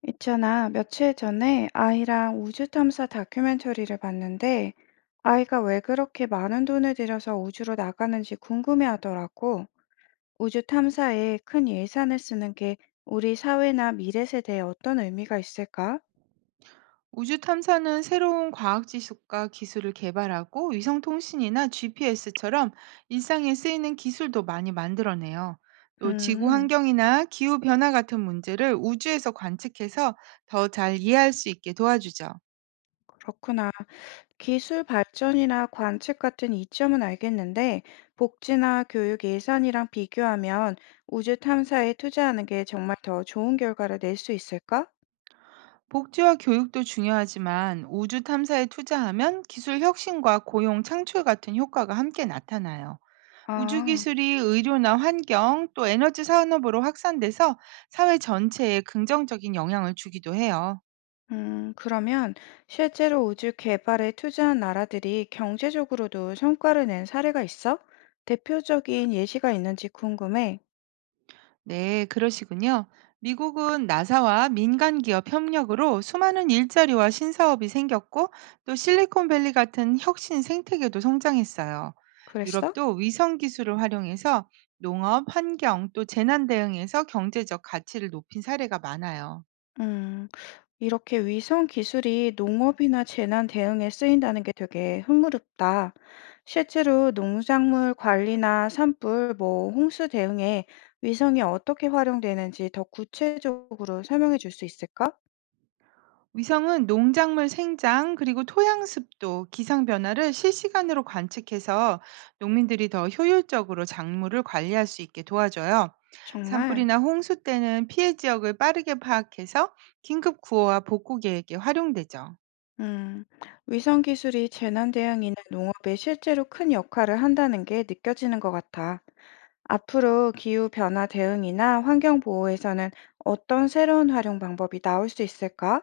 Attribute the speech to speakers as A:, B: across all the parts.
A: 있잖아, 며칠 전에 아이랑 우주 탐사 다큐멘터리를 봤는데, 아이가 왜 그렇게 많은 돈을 들여서 우주로 나가는지 궁금해하더라고. 우주 탐사에 큰 예산을 쓰는 게 우리 사회나 미래 세대에 어떤 의미가 있을까?
B: 우주 탐사는 새로운 과학 지식과 기술을 개발하고 위성 통신이나 GPS처럼 일상에 쓰이는 기술도 많이 만들어내요. 또 지구
A: 음,
B: 환경이나 기후 변화 같은 문제를 우주에서 관측해서 더 잘 이해할 수 있게 도와주죠.
A: 그렇구나. 기술 발전이나 관측 같은 이점은 알겠는데, 복지나 교육 예산이랑 비교하면 우주 탐사에 투자하는 게 정말 더 좋은 결과를 낼 수 있을까?
B: 복지와 교육도 중요하지만 우주 탐사에 투자하면 기술 혁신과 고용 창출 같은 효과가 함께 나타나요.
A: 아.
B: 우주기술이 의료나 환경 또 에너지 산업으로 확산돼서 사회 전체에 긍정적인 영향을 주기도 해요.
A: 그러면 실제로 우주 개발에 투자한 나라들이 경제적으로도 성과를 낸 사례가 있어? 대표적인 예시가 있는지 궁금해.
B: 네, 그러시군요. 미국은 나사와 민간 기업 협력으로 수많은 일자리와 신사업이 생겼고 또 실리콘밸리 같은 혁신 생태계도 성장했어요.
A: 그랬어?
B: 유럽도 위성 기술을 활용해서 농업, 환경 또 재난 대응에서 경제적 가치를 높인 사례가 많아요.
A: 음, 이렇게 위성 기술이 농업이나 재난 대응에 쓰인다는 게 되게 흥미롭다. 실제로 농작물 관리나 산불, 뭐 홍수 대응에 위성이 어떻게 활용되는지 더 구체적으로 설명해 줄 수 있을까?
B: 위성은 농작물 생장, 그리고 토양 습도, 기상 변화를 실시간으로 관측해서 농민들이 더 효율적으로 작물을 관리할 수 있게 도와줘요.
A: 정말.
B: 산불이나 홍수 때는 피해 지역을 빠르게 파악해서 긴급 구호와 복구 계획에 활용되죠.
A: 음, 위성 기술이 재난 대응이나 농업에 실제로 큰 역할을 한다는 게 느껴지는 것 같아. 앞으로 기후 변화 대응이나 환경 보호에서는 어떤 새로운 활용 방법이 나올 수 있을까?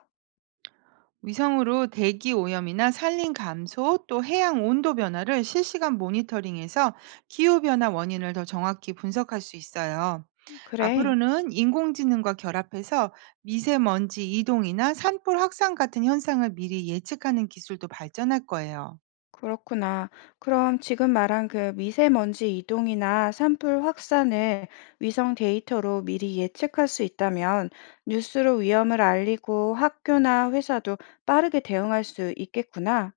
B: 위성으로 대기 오염이나 산림 감소 또 해양 온도 변화를 실시간 모니터링해서 기후 변화 원인을 더 정확히 분석할 수 있어요.
A: 그래,
B: 앞으로는 인공지능과 결합해서 미세먼지 이동이나 산불 확산 같은 현상을 미리 예측하는 기술도 발전할 거예요.
A: 그렇구나. 그럼 지금 말한 그 미세먼지 이동이나 산불 확산을 위성 데이터로 미리 예측할 수 있다면 뉴스로 위험을 알리고 학교나 회사도 빠르게 대응할 수 있겠구나.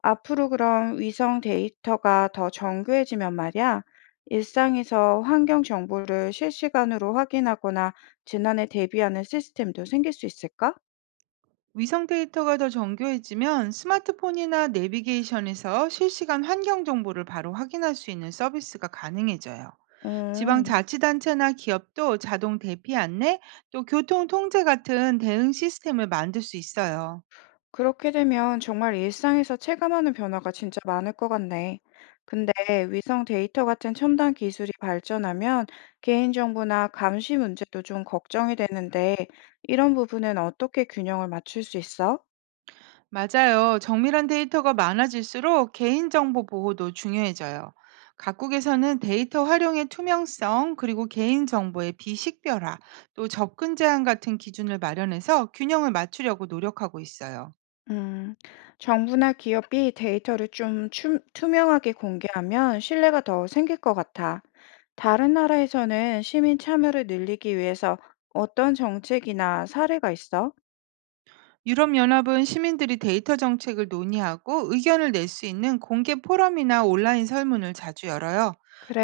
A: 앞으로 그럼 위성 데이터가 더 정교해지면 말이야, 일상에서 환경 정보를 실시간으로 확인하거나 재난에 대비하는 시스템도 생길 수 있을까?
B: 위성 데이터가 더 정교해지면 스마트폰이나 내비게이션에서 실시간 환경 정보를 바로 확인할 수 있는 서비스가 가능해져요.
A: 음,
B: 지방자치단체나 기업도 자동 대피 안내, 또 교통 통제 같은 대응 시스템을 만들 수 있어요.
A: 그렇게 되면 정말 일상에서 체감하는 변화가 진짜 많을 것 같네. 근데 위성 데이터 같은 첨단 기술이 발전하면 개인정보나 감시 문제도 좀 걱정이 되는데, 이런 부분은 어떻게 균형을 맞출 수 있어?
B: 맞아요. 정밀한 데이터가 많아질수록 개인정보 보호도 중요해져요. 각국에서는 데이터 활용의 투명성, 그리고 개인정보의 비식별화, 또 접근 제한 같은 기준을 마련해서 균형을 맞추려고 노력하고 있어요.
A: 음, 정부나 기업이 데이터를 좀 투명하게 공개하면 신뢰가 더 생길 것 같아. 다른 나라에서는 시민 참여를 늘리기 위해서 어떤 정책이나 사례가 있어?
B: 유럽연합은 시민들이 데이터 정책을 논의하고 의견을 낼 수 있는 공개 포럼이나 온라인 설문을 자주 열어요.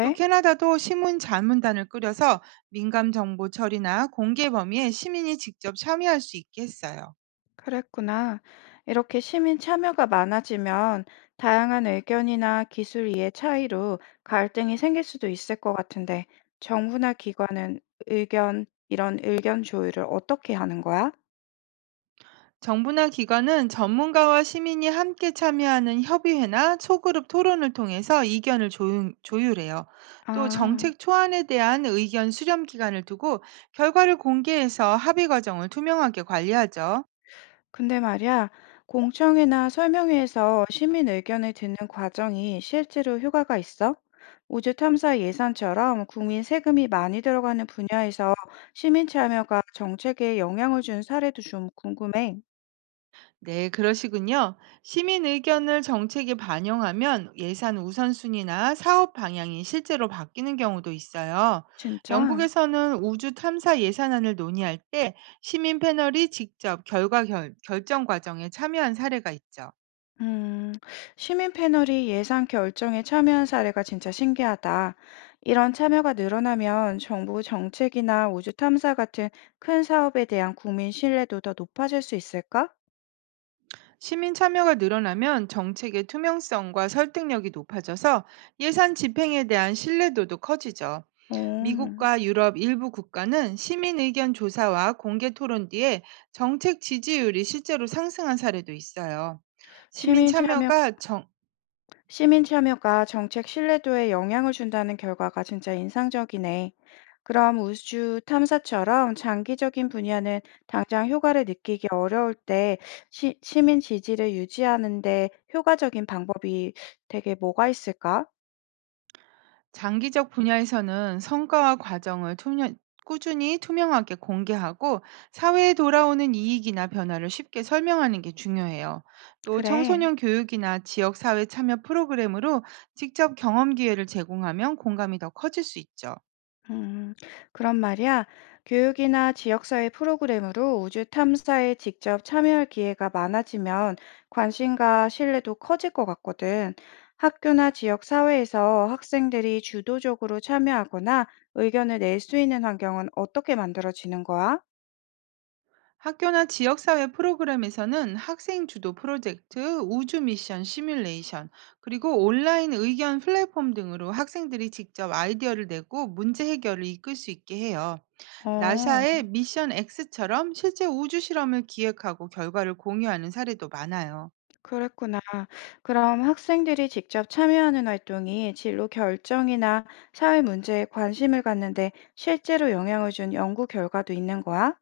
B: 또 캐나다도 시문 자문단을 꾸려서 민감 정보 처리나 공개 범위에 시민이 직접 참여할 수 있게 했어요.
A: 그랬구나. 이렇게 시민 참여가 많아지면 다양한 의견이나 기술 이해 차이로 갈등이 생길 수도 있을 것 같은데, 정부나 기관은 이런 의견 조율을 어떻게 하는 거야?
B: 정부나 기관은 전문가와 시민이 함께 참여하는 협의회나 소그룹 토론을 통해서 이견을 조율해요. 또
A: 아.
B: 정책 초안에 대한 의견 수렴 기간을 두고 결과를 공개해서 합의 과정을 투명하게 관리하죠.
A: 근데 말이야, 공청회나 설명회에서 시민 의견을 듣는 과정이 실제로 효과가 있어? 우주 탐사 예산처럼 국민 세금이 많이 들어가는 분야에서 시민 참여가 정책에 영향을 준 사례도 좀 궁금해.
B: 네, 그러시군요. 시민 의견을 정책에 반영하면 예산 우선순위나 사업 방향이 실제로 바뀌는 경우도 있어요.
A: 진짜?
B: 영국에서는 우주 탐사 예산안을 논의할 때 시민 패널이 직접 결정 과정에 참여한 사례가 있죠.
A: 음, 시민 패널이 예산 결정에 참여한 사례가 진짜 신기하다. 이런 참여가 늘어나면 정부 정책이나 우주 탐사 같은 큰 사업에 대한 국민 신뢰도 더 높아질 수 있을까?
B: 시민 참여가 늘어나면 정책의 투명성과 설득력이 높아져서 예산 집행에 대한 신뢰도도 커지죠.
A: 음.
B: 미국과 유럽 일부 국가는 시민 의견 조사와 공개 토론 뒤에 정책 지지율이 실제로 상승한 사례도 있어요. 시민
A: 시민 참여,
B: 참여가 정-
A: 시민 참여가 정책 신뢰도에 영향을 준다는 결과가 진짜 인상적이네. 그럼 우주 탐사처럼 장기적인 분야는 당장 효과를 느끼기 어려울 때 시민 지지를 유지하는데 효과적인 방법이 되게 뭐가 있을까?
B: 장기적 분야에서는 성과와 과정을 꾸준히 투명하게 공개하고 사회에 돌아오는 이익이나 변화를 쉽게 설명하는 게 중요해요. 또
A: 그래.
B: 청소년 교육이나 지역 사회 참여 프로그램으로 직접 경험 기회를 제공하면 공감이 더 커질 수 있죠.
A: 음, 그런 말이야. 교육이나 지역사회 프로그램으로 우주 탐사에 직접 참여할 기회가 많아지면 관심과 신뢰도 커질 것 같거든. 학교나 지역 사회에서 학생들이 주도적으로 참여하거나 의견을 낼 수 있는 환경은 어떻게 만들어지는 거야?
B: 학교나 지역사회 프로그램에서는 학생 주도 프로젝트, 우주 미션 시뮬레이션, 그리고 온라인 의견 플랫폼 등으로 학생들이 직접 아이디어를 내고 문제 해결을 이끌 수 있게 해요.
A: 어,
B: 나사의 미션 X처럼 실제 우주 실험을 기획하고 결과를 공유하는 사례도 많아요.
A: 그랬구나. 그럼 학생들이 직접 참여하는 활동이 진로 결정이나 사회 문제에 관심을 갖는데 실제로 영향을 준 연구 결과도 있는 거야?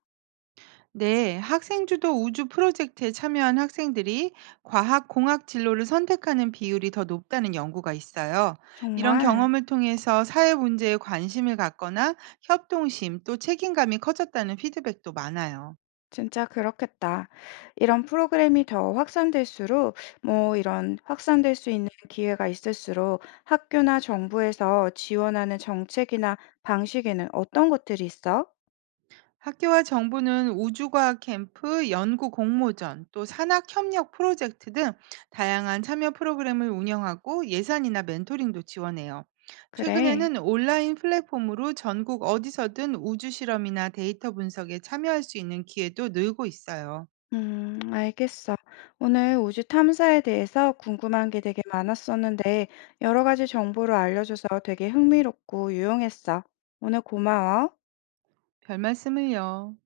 B: 네, 학생주도 우주 프로젝트에 참여한 학생들이 과학 공학 진로를 선택하는 비율이 더 높다는 연구가 있어요. 이런
A: 정말.
B: 경험을 통해서 사회 문제에 관심을 갖거나 협동심 또 책임감이 커졌다는 피드백도 많아요.
A: 진짜 그렇겠다. 이런 프로그램이 더 확산될수록 뭐 이런 확산될 수 있는 기회가 있을수록 학교나 정부에서 지원하는 정책이나 방식에는 어떤 것들이 있어?
B: 학교와 정부는 우주과학 캠프, 연구 공모전, 또 산학 협력 프로젝트 등 다양한 참여 프로그램을 운영하고 예산이나 멘토링도 지원해요.
A: 그래.
B: 최근에는 온라인 플랫폼으로 전국 어디서든 우주 실험이나 데이터 분석에 참여할 수 있는 기회도 늘고 있어요.
A: 알겠어. 오늘 우주 탐사에 대해서 궁금한 게 되게 많았었는데 여러 가지 정보를 알려줘서 되게 흥미롭고 유용했어. 오늘 고마워.
B: 별 말씀을요.